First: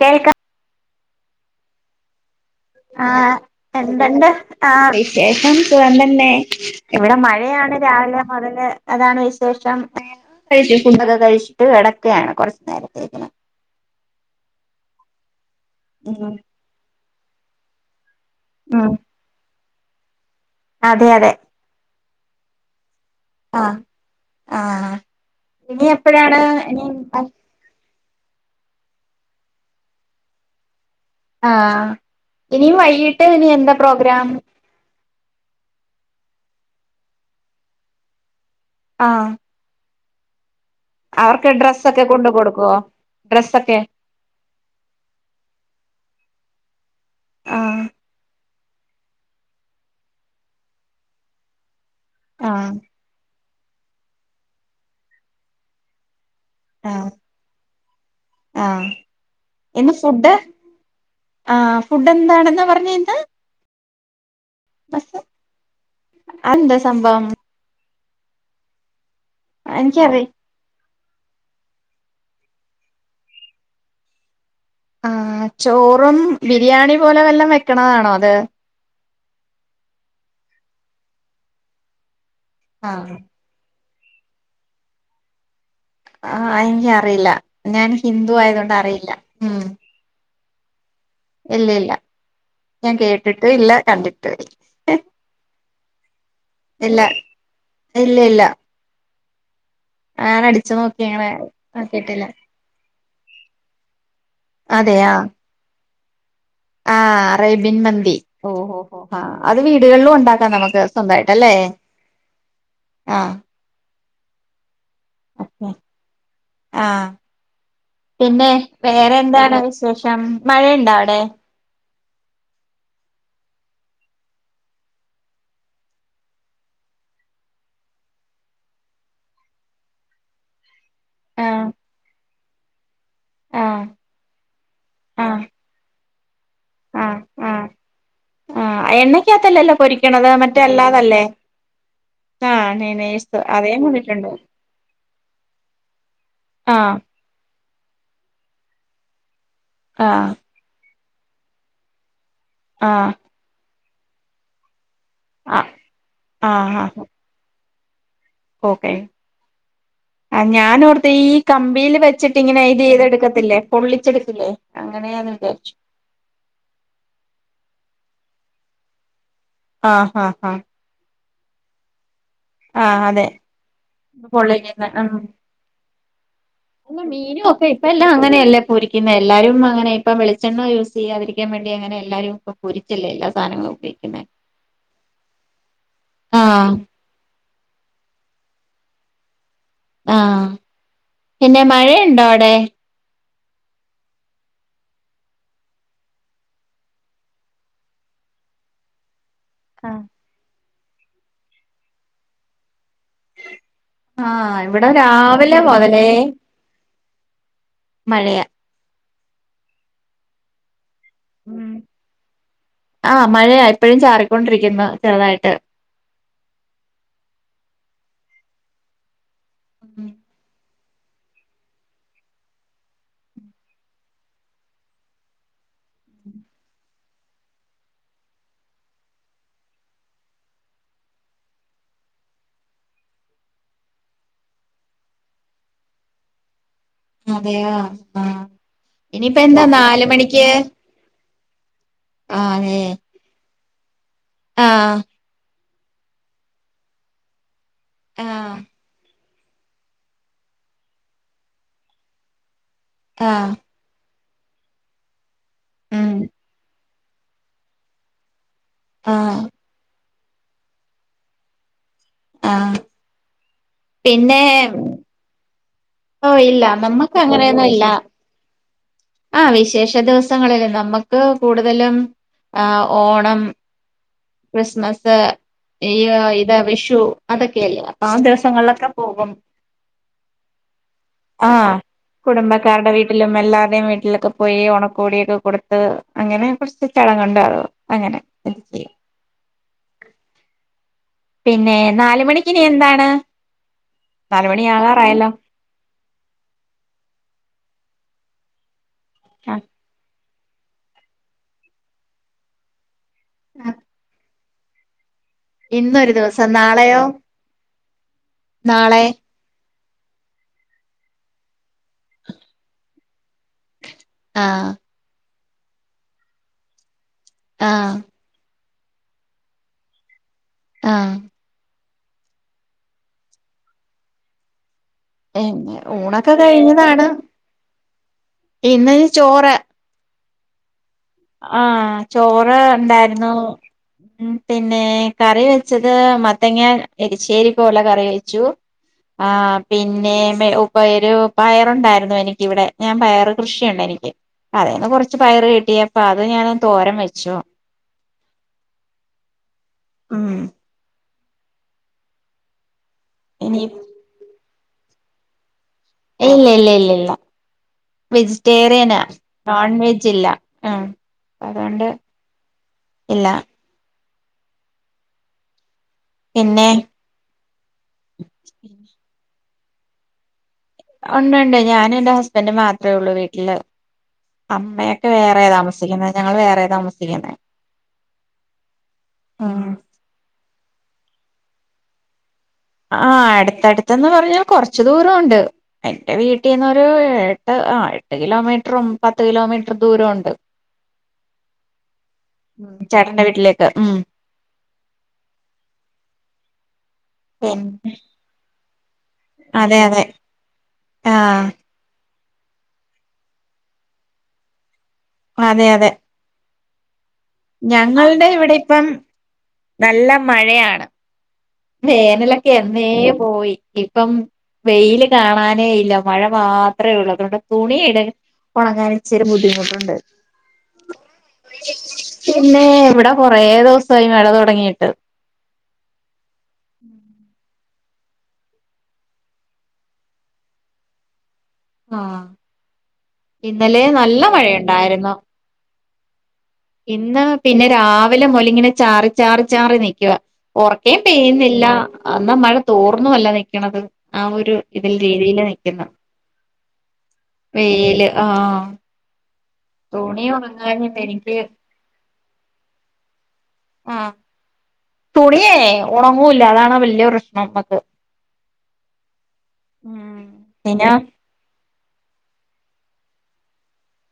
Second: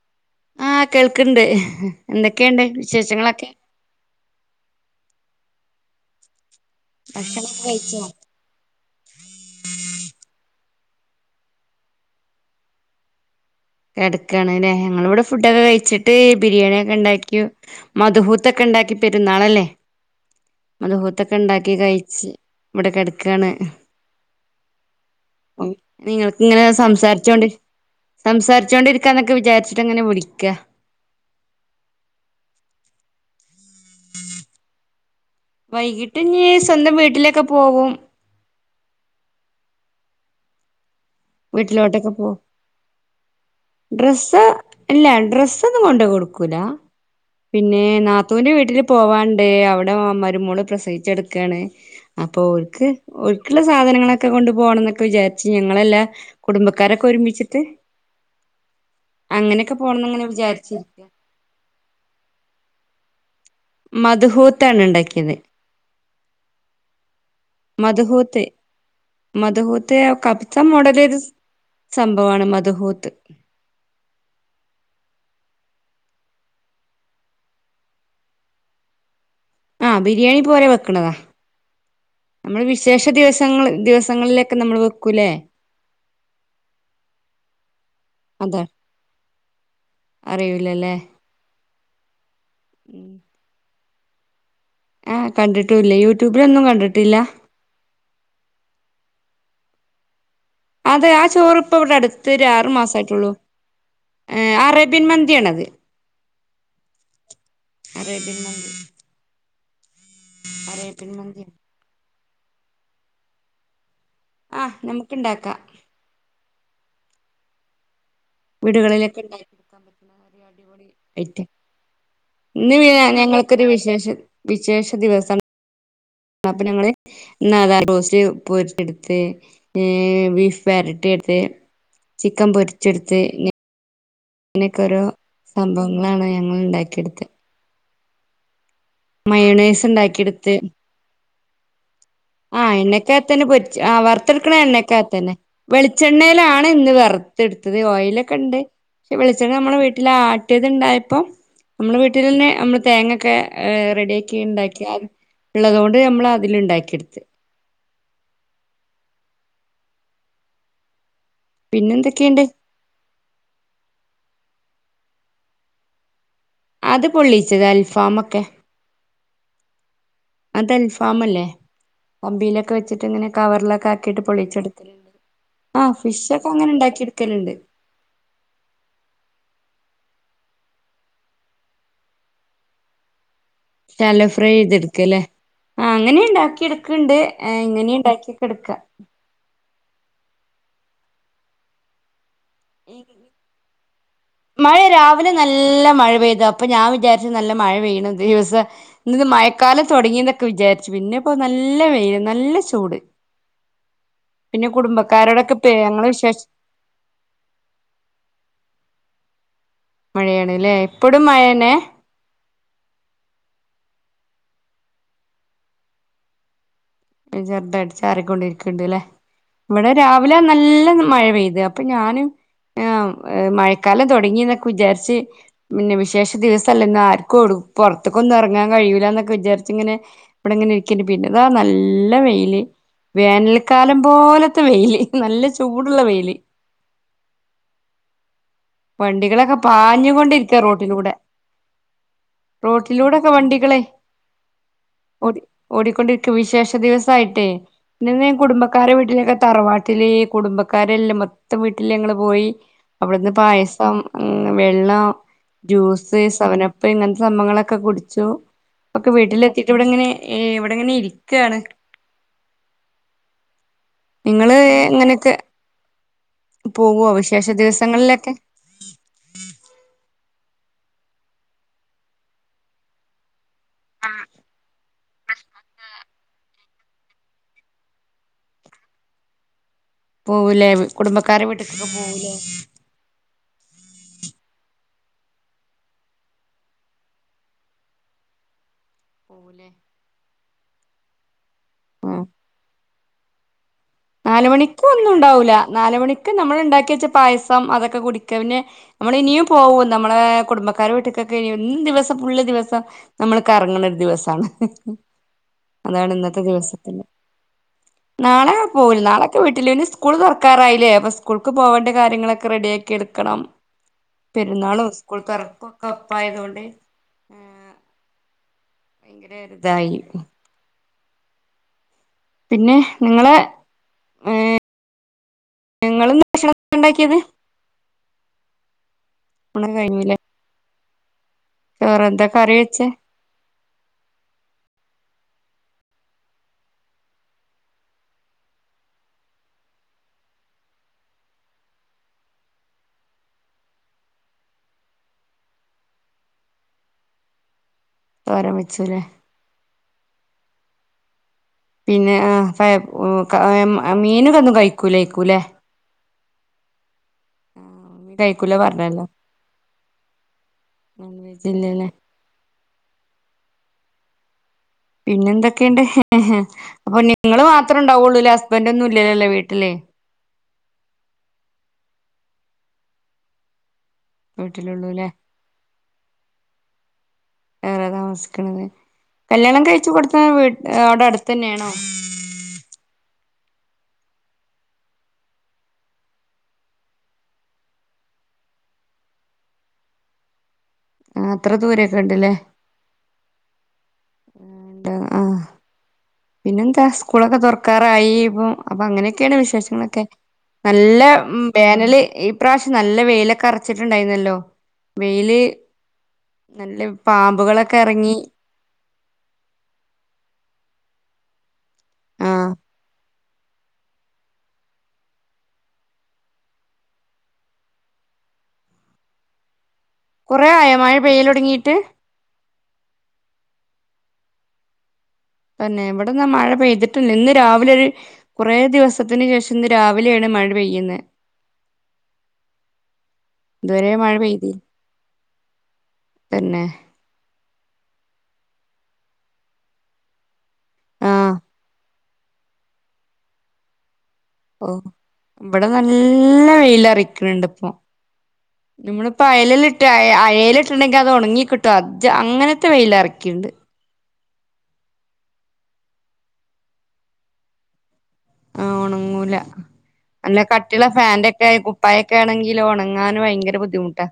കേൾക്ക ആഹ് കേൾക്ണ്ട് എന്തൊക്കെണ്ട് ആ എന്താണ്ട്‌ ആഹ വിശേഷം സുഖം തന്നെ ഇവിടെ ഭക്ഷണൊക്കെ മഴയാണ് കഴിച്ചോ രാവിലെ മുതല് അതാണ് വിശേഷം ഹെ കഴിച്ച ഫുണ്ടൊക്കെ കഴിച്ചിട്ട് കിടക്കുകയാണ് കുറച്ചു നേരത്തേക്ക്ന് കിടക്കയാണ്ല്ലേ ഞങ്ങളിവിടെ ഫുഡൊക്കെ കഴിച്ചിട്ട് ഉം ബിരിയാണി ഒക്കെ ഇണ്ടാക്കി മധൂഹു ത്തൊക്കെ ഉം ഇണ്ടാക്കി പെരുന്നാളല്ലേ അതെ അതെ മദ്ഹൂത്തൊക്കെ ഇണ്ടാക്കി കഴിച്ച് ഇവിടെ കെടകാണ് ആഹ് ആഹ് ഉം ഇനി എപ്പഴാണ് നിങ്ങക്ക് ഇങ്ങനെ ഇനി സംസാരിച്ചോണ്ട് സംസാരിച്ചുകൊണ്ടിരിക എന്നൊക്കെ വിചാച്ചിട്ട് ഇങ്ങനെ വിളിക്ക ആഹ ഇനി വൈകിട്ട് ഇനി എന്താ പ്രോഗ്രാം വൈകിട്ട് ഇനി സ്വന്തം വീട്ടിലൊക്കെ പോവും ആഹ് അവർക്ക് ഡ്രസ്സ് ഒക്കെ വീട്ടിലോട്ടൊക്കെ കൊണ്ട് പോവും കൊടുക്കുവോ ഡ്രസ്സൊക്കെ ഡ്രസ്സ് ഇല്ല ഡ്രസ്സ് ഒന്നും കൊണ്ട് കൊടുക്കൂല പിന്നെ ആഹ് നാ ത്തൂന്റെ വീട്ടില് പോവാണ്ട് അവിടെ മരുമോള് പ്രസവിച്ചടക്കാണ് അപ്പൊ ആഹ് ഒക്ക് ഒല്ക്ക്ള്ള സാധനങ്ങളൊക്കെ കൊണ്ട് പോണം എന്നൊക്കെ വിചാരിച്ച് ഞങ്ങളെല്ലാ കുടുംബക്കാരൊക്കെ ആഹ് ഒരുമിച്ചിട്ട് ആഹ് അങ്ങനെയൊക്കെ പോണംന്ന് ങ്ങനെ വിചാരിച്ചെ ആ ഫുഡ് എന്താണെന്നാ പറഞ്ഞെ എന്താ മദ്ഹൂത്താണ് ണ്ടാക്കിയത് അതെന്താ സംഭവം മദ്ഹൂത്ത് മദ്ഹൂത്ത് എനിക്കറി കബ് സ മോഡലൊരു സംഭവമാണ് മദ്ഹൂത്ത് ആ ചോറും ബിരിയാണി പോലെ വെല്ലാം വെക്കണതാണോ അത് ആ ബിരിയാണി പോലെ വെക്കണതാ നമ്മൾ വിശേഷ ആഹ് ദിവസ സങ്ങൾ ദിവസങ്ങളിലൊക്കെ നമ്മൾ വെക്കൂല്ലേ ആഹ് എനിക്ക് അറിയില്ല ഞാൻ ഹിന്ദുവായത് കൊണ്ട് അറിയില്ല ഉം അറിയൂല്ലല്ലേ ഇല്ല ഇല്ല ഞാൻ കേട്ടിട്ട് ഇല്ല കണ്ടിട്ടൂല്ല ആഹ കണ്ടിട്ടൂല്ല യൂട്യൂബിലൊന്നും ഇല്ല കണ്ടിട്ടില്ല ഇല്ല ഇല്ല ആനടി അതെ ആ ചോറ് ഇപ്പ ഇവിടെ അടുത്ത് ഒരു ആറു മാസ ആട്ടുള്ളൂ ഹെ അറേബ്യൻ അതെയാ മന്തിയാണത് ആഹ് അറേബ്യൻ മന്തി അറേബ്യൻ ഓ മന്തി ഓ ഓ ഹാ അത് വീടുകളിലും ഉണ്ടാക്കാം നമുക്ക് അറേബ്യൻ മന്തി സ്വന്തമായിട്ടല്ലേ ആഹ ആഹ് നമ്മുക്ക്ണ്ടാക്കാം ഓക്കെ ആഹ് പിന്നെ വേറെ വീടുകളിലൊക്കെ ഉണ്ടാക്കി എന്താണ് എടുക്കാൻ പറ്റുന്ന വിശേഷം ഒരു അടിപൊളി മഴയുണ്ടോ അവിടെ ഐറ്റം ഇന്ന് പിന്നെ ഞങ്ങൾക്കൊരു വിശേഷ വിശേഷ ദിവസണ് അപ്പ ഞങ്ങൾ നാതാ റോസ്റ്റ് പോ എടുത്ത് ഹെ ബീഫ് വെരട്ടിയെട്ത്ത് ആഹ് ചിക്കം പൊര്ച്ച്ട് ത്ത് ഞ്ഞ്. ആഹ്. ങ്ങനെക്കോരോ ആഹ് സംഭവങ്ങളാണ് സംഭവങ്ങളാണ് ഞങ്ങൾ ണ്ടാക്കിട്ത്തെ. അ എണ്ണക്ക്യത്തല്ലല്ലോ മയോണൈസ് പൊരിക്ക്യണത് ഉണ്ടാക്കിയെടുത്ത് മറ്റെ അല്ലാതല്ലേ. ആഹ് നെയ്സ് എണ്ണക്ക്യകത്തന്നെ അതേ പൊര്ച്ച് ആഹ് കണ്ടിട്ടുണ്ട് വർത്ത്ട്ക്കെണെ എണ്ണേക്ക്യകത്തന്നെ. വെളിച്ചെണ്ണയിലാണ് ഇന്ന് ആഹ് വർ ത്ട്ത്തത് ഓയിലൊക്കെണ്ട് ശെ വെളിച്ചെണ്ണ നമ്മുടെ വീട്ടിലാ ആഹ് ട്ട്യത്ണ്ടായപ്പം നമ്മള് വീട്ടിലെന്നെ നമ്മള് ആഹ് തേങ്ങെക്കെ ഏ റെഡ്യാക്കി ണ്ടാക്കി ആ ള്ളതോണ്ട് ഞമ്മളതില് ആഹ് ആഹ് ണ്ടാക്കിട്ത്ത്. ഓക്കെ ആ ഞാനോർത്ത് ഈ പിന്നെ കമ്പിയില് എന്തൊക്കെയുണ്ട് വെച്ചിട്ടിങ്ങനെ ചെയ്തെടുക്കത്തില്ലേ പൊള്ളിച്ചെടുക്കില്ലേ അങ്ങനെയാന്ന് വിചാര്ച്ചു. അത് പൊള്ളീച്ചത് അൽഫാമൊക്കെ. ആഹാ ഹ. തൽഫാമല്ലേ കമ്പിയിലൊക്കെ ആഹ് വെച്ചിട്ട്ങ്ങനെ അതെ കവർലൊക്കാക്കിട്ട് പൊള്ളിക്കുന്ന പൊള്ളിച്ചെടുത്തിട്ടുണ്ട്. ഉം ആഹ് ഫിഷൊക്കെങ്ങനെ ണ്ടാക്കിട്ക്കല്ണ്ട്. പ്പയെല്ലാ അങ്ങനെയല്ലെ പൊരിക്ക്യുന്നെ എല്ലാരും അങ്ങനെ ഇപ്പം വെളെണ്ണ യൂസ് ചെയ്യാതിരിക്യാ വേണ്ടി അങ്ങനെ എല്ലാരും പ്പൊ. പൊരിച്ചല്ലേ എല്ലാ സാനങ്ങളും. ശാലോ ഫ്രൈ ചെയ്ത്ട്ക്ക ലേ ആ അങ്ങനി ആഹ് ണ്ടാക്കിട്ക്ക്ണ്ട്. ഏഹ് ങ്ങനി ണ്ടാക്ക്യൊക്കെട്ക്ക. ആഹ് പിന്നെ മഴയുണ്ടോ അവിടെ. ഏ. [unintelligible] മയ രാവിലെ നല്ല മഴ പെയ്തു അപ്പൊ ഞാ വിചാര്ച്ച് നല്ല മഴ പെയ്യണ ദിവസ. ന്ന്ത് മയക്കാലം ആഹ് തൊട്ങ്ങിന്നൊക്കെ വിചാര്ച്ച് പിന്നെപ്പോ നല്ല വെയില് നല്ല ചൂട്. ആഹ് പിന്നെ ഇവിടെ കുടുംബക്കാരോടൊക്കെ രാവിലെ പേ മുതലേ ഞങ്ങളെ വിശേഷ മഴയ. മഴയാണ്ലേ ഇപ്പടും മഴേന്നെ. ആഹ് മഴയ ഇപ്പഴും ചാറിക്കൊണ്ടിരിക്ക്യുന്നു ചെറുതായിട്ട്. എ ചെർതായിട്ട് ചാറിക്കൊണ്ടിരിക്ക്ണ്ട് ലെ ഇവിടെ രാവിലെ നല്ല മഴ പെയ്ത് അ പ്പ ഞാന് ആ എഹ് മഴക്കാലം തൊട്ങ്ങിന്നൊക്കെ വിചാര്ച്ച്. മിന്നെ വിശേഷ ദിവസല്ലന്ന് ആര്ക്കു ഒടു പൊർത്ത്ക്കൊന്നു എർങ്ങാൻ കഴിയൂലന്നൊക്കെ വിചാര്ച്ച്ങ്ങനെ. വടെങ്ങനെ ഇര്ക്കേനി പിന്നെതാ നല്ല ല്ല വെയില് വേനൽക്കാലം പോലത്തെ വെയില് നല്ല ചൂടുള്ള വെയില്. അതെയാ ആഹ് ഇനിയിപ്പെന്താ നാല്മണിക്ക്. തിലൂടെ റോട്ടിലൂടെക്കെ വണ്ടികളെ ആഹ് ഓടി ഓടിക്കൊണ്ടിരിക്കും വിശേഷ ദിവസായ്ട്ടേ പിന്നെന്ന് ആഹ് കുടുംബക്കാരെ വീട്ടിലൊക്കെ തറവാ ട്ടിലീ കുടുംബക്കാരെല്ലം മൊത്തം വീട്ടിൽ ഞങ്ങൾ പോയി അവിടുന്ന് ആഹ് പായസ സം ഉം വെള്ളം ഉം ജ്യൂസ് സെവനപ്പ് ഇങ്ങൻത്തെ സംഭവങ്ങളൊക്കെ കുടിച്ചു. പ്പൊക്കെ ആഹ് വീട്ടിലെത്തിയിട്ട് വടങ്ങനെ ഏഹ് വടങ്ങനെ ഇരിക്കാണ്. ആഹ്. നിങ്ങള് ഇങ്ങനെക്കെ. ഓ ഇല്ല നമ്മക്കങ്ങനെയൊന്നു ഇല്ല. ദിവസങ്ങളിലൊക്കെ ആഹ് വിശേഷ ദിവസങ്ങളില് നമ്മക്ക് കൂടുതലും. ആഹ് ഓണം ക്രിസ്മസ്. ഇയ്യോ ഇത വിഷു അതൊക്കെയല്ലേ അപ്പാദിവസങ്ങൾലൊക്കെ പോകും. പോവുലെ കുടുംബക്കാരെ വീട്ട്ക്കൊക്കെ പോവുലേ. ട്ടിലും എല്ലാവര്ടേം വീട്ടിലൊക്കെ പോയി ഒണക്കോടിയൊക്കെ കൊട്ത്ത് അങ്ങനെ കൊർച്ച് ചടങ്ങുണ്ടവു അങ്ങനെ. പോവൂലെ. പിന്നേ ആ നാല് മണിക്കിനി എന്താണ്. നാല് മണി നാലുമണിക്ക് ആകാറായല്ലോ ഒന്നുണ്ടാവൂല നാല് മണിക്ക് നമ്മള്ണ്ടാക്ക്യച്ച പായസം അതൊക്കെ കുടിക്ക പിന്നെ നമ്മളിനിയും ആഹ് പോവും നമ്മളെ കുടുംബക്കാരെ വീട്ടിക്കൊക്കെ എ ദിവസം ഫുള്ള് ദിവസം. നമ്മള് കർങ്ണരു ദിവസാണ്. അതാണ് ഇന്നൊരു ഇന്നത്തെ ദിവസം നാളെയോ ദിവസത്തില് നാളെ അതൊക്കെ വിട്ടില്ലേ ഇനി സ്കൂൾ തർക്കാറായില്ലേ അപ്പൊ സ്കൂൾക്ക് പോവണ്ട കാര്യങ്ങളൊക്കെ റെഡിയാക്കി എടുക്കണം ആഹ് പെരുന്നാളും സ്കൂൾ തൊറക്കും ഒക്കെപ്പൊ ഒപ്പായതോണ്ടേ ആഹ് ഭയങ്കര ഒരു ഇതായി ആഹ് പിന്നെ നിങ്ങളെ ഏഹ് എപിന്നെ ഊണൊക്കെ കഴിഞ്ഞതാണ് ഉണ്ടാക്കിയത് ഇന്നനി ചോറ് കഴിഞ്ഞില്ലേ ആഹ് എന്താ കറി വെച്ചേ ചോറ്ണ്ടായിരുന്നു ഉം പിന്നെ കറി വെച്ചത് മത്തങ്ങ എരിശ്ശേരി പോലെ കറി വെച്ചു ആഹ് പിന്നെ ടേ ഉപ്പേരു പയറുണ്ടായിരുന്നു എനിക്ക് ഇവിടെ ഞാൻ പയറ് കൃഷിയുണ്ടെനിക്ക് അതെന്ന് കൊറച്ച് പയറ് കിട്ടിയപ്പൊ അത് ഞാന് തോരം വെച്ചു തോരൻ വെച്ചുല്ലേ ഉം പിന്നെ ആഹ് ഫയം ഒ ക ഇനി മ മീനൊക്കെ ഒന്നും കഴിക്കുലേക്കുല്ലേ ഇല്ലല്ലല്ല ഇല്ല കഴിക്കൂല വെജിറ്റേറിയനാ പറഞ്ഞല്ലോ നോൺ വെജ് ഇല്ല ആഹ് നോൺ വെജ് അതൊണ്ട് ഇല്ലല്ലേ ഇല്ല പിന്നെ എന്തൊക്കെയുണ്ട് പിന്നെ അപ്പൊ നിങ്ങള് മാത്രണ്ടാവുള്ളൂല്ലേ ഹസ്ബന്റൊന്നും ഇല്ല്യല്ലൊല്ലേ വീട്ടില് ഉണ്ട് ഉണ്ട് ഞാനും എന്റെ ഹസ്ബന്റും മാത്ര ഒള്ളൂ വീട്ടില് അമ്മയൊക്കെ വീട്ടിലുള്ളൂല്ലേ വേറെ റെ താമസിക്കുന്നത് ഞങ്ങള് വേറെ താമസിക്കുന്നേ വേറെ താമസിക്കണത് കല്ല്യാണം ആഹ് കഴിച്ചു കൊടുതത്ത് വി അവിടെ അടുത്ത് തന്നെയാണോ ആഹ് അടുത്ത് അടുത്ത് എന്നു പറഞ്ഞാ കൊറച്ച് ദൂരണ്ട് എന്റെ വീട്ടിന്ന് ഒരു എട്ട് ആഹ് എട്ട് കിലോമീറ്ററും പത്ത് കിലോമീറ്ററും ദൂരോണ്ട് ആഹ് അത്ര ദൂരൊക്കെണ്ട്ലേ ഉം ചേട്ടന്റെ വീട്ടിലേക്ക് ഉം ഉം ന്താ ആഹ് പിന്നെന്താ സ്കൂള് ഒക്കെ തൊറക്കറായി ഇപ്പ അപ്പൊ അങ്ങനെ ക്കേണ് അതെ വിശേഷങ്ങളൊക്കെ അതെ നല്ല ആഹ് ബാ [unintelligible] ഈ പ്രാവശ്യം നല്ല വെയിലൊക്കെ അർച്ചിട്ട്ണ്ടായിന്നല്ലോ അതെ അതെ നല്ല പാമ്പ് ഞങ്ങളുടെ ഇവിടെ ഇപ്പം നല്ല മഴയാണ് ആഹ് വേനലൊക്കെ എന്നേ പോയി ഇപ്പം വെയില് കാണാനേ ഇല്ല മഴ മാത്രള്ളൂ അതു കൊണ്ട് തുണി ഇട ഒണങ്ങാൻ ഇച്ചിരി ബുദ്ധിമുട്ടുണ്ട് കൊറേ ആയൊ മഴ പെയ്യലൊടങ്ങിയിട്ട് പിന്നെ ഇവിടെ കൊറേ ദിവസമായി മഴ തൊടങ്ങിയിട്ട് തന്നെ എവിടന്നാ മഴ പെയ്തിട്ടില്ല ഇന്ന് രാവിലെ ഒരു കുറേ ദിവസത്തിനു ശേഷം ഇന്ന് രാവിലെയാണ് മഴ പെയ്യുന്നേ ആഹ് ഇന്നലേ ഇതുവരെ മഴ നല്ല പെയ്തി മഴയണ്ടായിരുന്നു തന്നെ ഇന്ന് പിന്നെ രാവിലെ മുതലിങ്ങനെ ചാറി ചാറി ചാറി നിക്കുവാ ഒറക്കേം ആഹ് പെയ്യുന്നില്ല അന്നാ മഴ തോർന്നു അല്ല നിക്ക്ണത് ഓഹ് ഇവിടെ നല്ല വെയില് അറിക്ക്ണുണ്ട് ഇപ്പൊ വെയില് ആഹ് ഞമ്മള് ഇപ്പ അയലിലിട്ട് തുണി അയലിട്ട്ണ്ടെങ്കി ഉണങ്ങാഞ്ഞിട്ട് അത് എനിക്ക് ഒണങ്ങി കിട്ടും അ അങ്ങനത്തെ വെയിലറിക്കിണ്ട് ആഹ് തുണിയേ ഒണങ്ങൂല്ല അതാണ് വല്ല്യ പ്രശ്നം നമ്മക്ക് ആഹ് ഒണങ്ങൂല ഉം നല്ല കട്ടിയുള്ള പിന്നെ ഫാന്റെ ഒക്കെ ആയാ കു പായൊക്കെ ആണെങ്കിലിൽ ഉണങ്ങാൻ ഭയങ്കര ബുദ്ധിമുട്ടാ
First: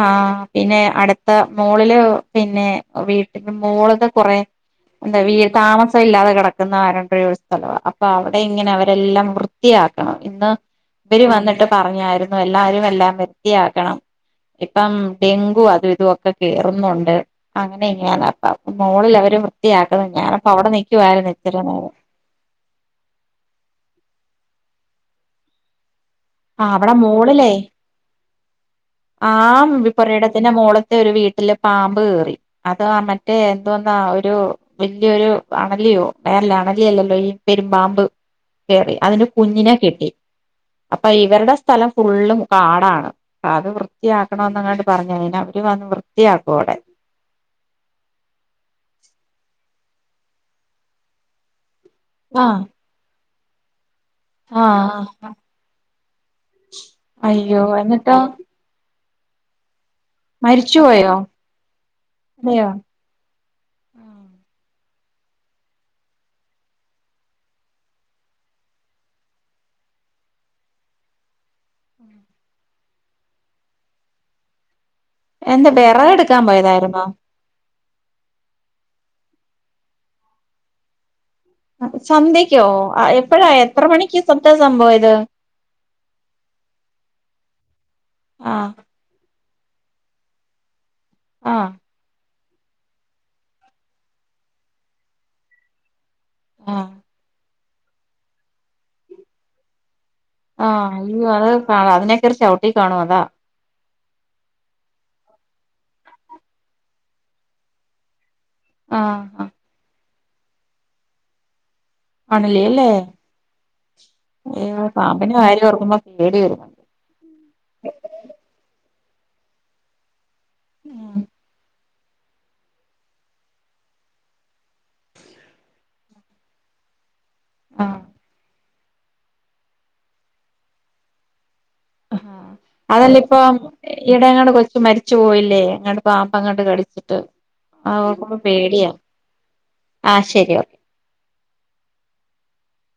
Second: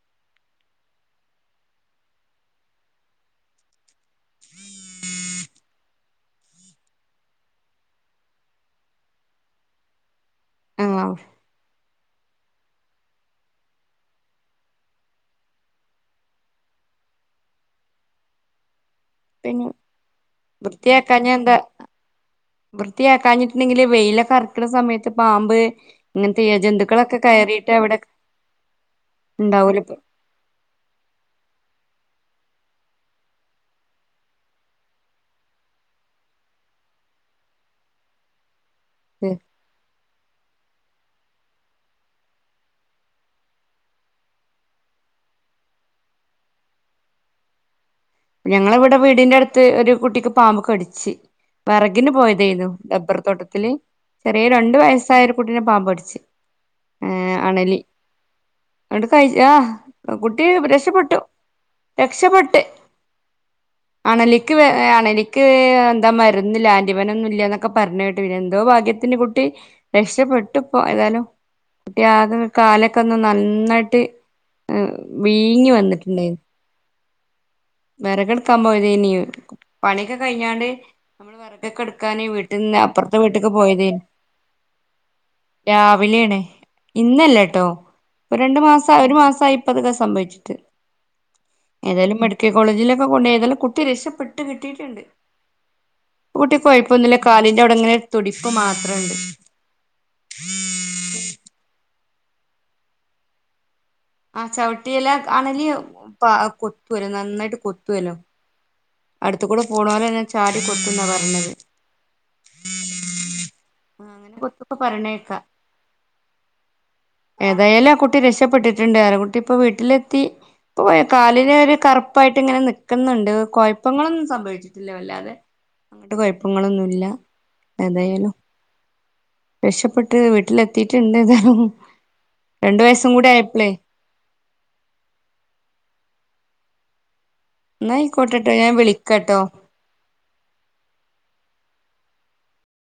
ആഹ് പിന്നെ അടുത്ത മോളില് പിന്നെ വീട്ടന്റെ മോളൊക്കെ കൊറെ എന്താ വീ താമസം ഇല്ലാതെ കിടക്കുന്ന ആരുണ്ട് ഒരു സ്ഥലവ അപ്പൊ അവിടെ ഇങ്ങനെ അവരെല്ലാം വൃത്തിയാക്കണം ഇന്ന് ആഹ് ഇവരി വന്നിട്ട് പറഞ്ഞായിരുന്നു എല്ലാവാരും എല്ലാം വൃത്തിയാക്കണം ഇപ്പം ഡെങ്കു അതും ഇതുംക്കെ കേയറുന്നുണ്ട് അങ്ങനെ ഇങ്ങാന അപ്പ മോളിൽ പിന്നെ വൃത്തിയാക്കുന്നത് ഞാനപ്പ അവിടെ നിക്കുമായിരുന്നു വൃത്തിയാക്കാഞ്ഞാ എന്താ ഇച്ചിരി നേരം വൃത്തിയാക്കാഞ്ഞിട്ടുണ്ടെങ്കില് വെയിലറക്കുന്ന സമയത്ത് പാമ്പ് ഇങ്ങനത്തെ ഇഴ ആ അവിടെ ജന്തുക്കളൊക്കെ കയറിയിട്ട് അവിടെ ഉണ്ടാവൂലോ ആഹ് പുറയിടത്തിന്റെ മോളത്തെ ഒരു വീട്ടില് പാമ്പ് കേറി അത് മറ്റേ എന്തോന്നാ ഒരു വലിയൊരു അണലിയോ [unintelligible] അണലിയല്ലല്ലോ ഈ പെരുമ്പാമ്പ് കേറി അതിന്റെ കുഞ്ഞിനെ കിട്ടി അപ്പൊ ഇവരുടെ സ്ഥലം ഫുള്ളും കാടാണ് അത് വൃത്തിയാക്കണ എന്നങ്ങാട്ട് പറഞ്ഞു കഴിഞ്ഞാ അവര് വന്ന് വൃത്തിയാക്കും അവിടെ ഞങ്ങളെ ഇവിടെ വീടിന്റെ അടുത്ത് ഒരു കുട്ടിക്ക് പാമ്പ് കടിച്ച് വിറകിന് ആഹ് പോയതായിരുന്നു റബ്ബർ തോട്ടത്തില് ചെറിയ രണ്ടു ആഹ് വയസ്സായരു കുട്ടീനെ പാമ്പ് കഠിച്ചു ഏഹ് അയ്യോ അണലി എന്നിട്ടോ അവടെ കഴ ആഹ് കുട്ടി മരിച്ചു പോയോ രക്ഷപ്പെട്ടു രക്ഷപെട്ട് അതെയോ അണലിക്ക് അണലിക്ക് എന്താ മരുന്നു അല്ല ആൻഡിവനൊന്നും ഇല്ല എന്നൊക്കെ പറഞ്ഞ് കേട്ട്ന്ന എന്തോ ഭാഗ്യ ത്തിന് കുട്ടി രക്ഷപപ്പെട്ടുപ്പോ ഏതാലും കുട്ടി ആകെ കാലൊക്കെ ഒന്ന് നന്നായിട്ട് വീങ്ങി വന്നിട്ടുണ്ടായിരുന്നു വരാതായിരുന്ന വിറക്കെടുക്കാൻ പോയത് എനി പണിയൊക്കെ കഴിഞ്ഞാണ്ട് നമ്മള് വിറ വട്ടൊക്കെ എടുക്കാന് വീട്ടിൽ സന്ധ്യക്കോ നിന്ന് അപ്പുറത്തെ എപ്പഴാ വീട്ടൊക്കെ എത്ര പോയതാനി മണിക്ക് സത്യ സംഭവം ഇത് രാവിലെയണേ ഇന്നല്ല കേട്ടോ രണ്ടു ആഹ് മാസം ഒരു മാസപ്പതൊക്കെ സംഭവിച്ചിട്ട് ആഹ് ഏതായാലും കോളേജിലൊക്കെ കൊണ്ട് ഏതൊലും കുട്ടി രക്ഷപ്പെട്ട് കിട്ടിട്ടുണ്ട് കുട്ടി ആഹ് കുഴപ്പമൊന്നുമില്ല കാലിൻ്റെ അവിടെ ഇങ്ങനെ തുടിപ്പ് മാത്രണ്ട് ആഹ് അയ അത് അതിനേക്കെറി ചവിട്ടി കാണും അതാ ആഹ് ചവിട്ടില്ല അണലി കൊത്തൊല്യൊ നന്നായിട്ട് കൊത്തുവല്യോ ആഹ് അടുത്ത് ആഹ് കൂടെ പോണലെന്നെ ചാടി കൊത്തുന്നാ പറഞ്ഞത് ആണല്ലില്ലേ അങ്ങനെ കൊത്തൊക്കെ ഏഹ് പറയണേക്കാ പാമ്പിൻ്റെ കാര്യം ഓർക്കുമ്പോ പേടി വരും ഏതായാലും ആഹ് കുട്ടി രക്ഷപ്പെട്ടിട്ടുണ്ട് ആഹ് കുട്ടി ഇപ്പം വീട്ടിലെത്തി കാലിന് ഒരു കറുപ്പായിട്ട് ഇങ്ങനെ നിക്കുന്നുണ്ട് കോ ഴപ്പങ്ങളൊന്നും സംഭവിച്ചിട്ടില്ല വല്ലാതെ അങ്ങോട്ട് കുഴപ്പങ്ങളൊന്നുമല്ല ആഹ് ഏതായാലും രക്ഷപ്പെട്ട് വീട്ടിലെത്തിട്ടുണ്ട് എതാലും ആഹ് അതല്ല ഇപ്പൊ ഈടെ അങ്ങോട്ട് കൊച്ച് മരിച്ചു പോയില്ലേ അങ്ങോട്ട് പാമ്പ് അങ്ങോട്ട് കടിച്ചിട്ട് അത് ഓർക്കുമ്പോ എന്നായിക്കോട്ടെട്ടോ ഞാൻ പേടിയാ വിളിക്കട്ടോ ആഹ് ശരി ഓക്കെ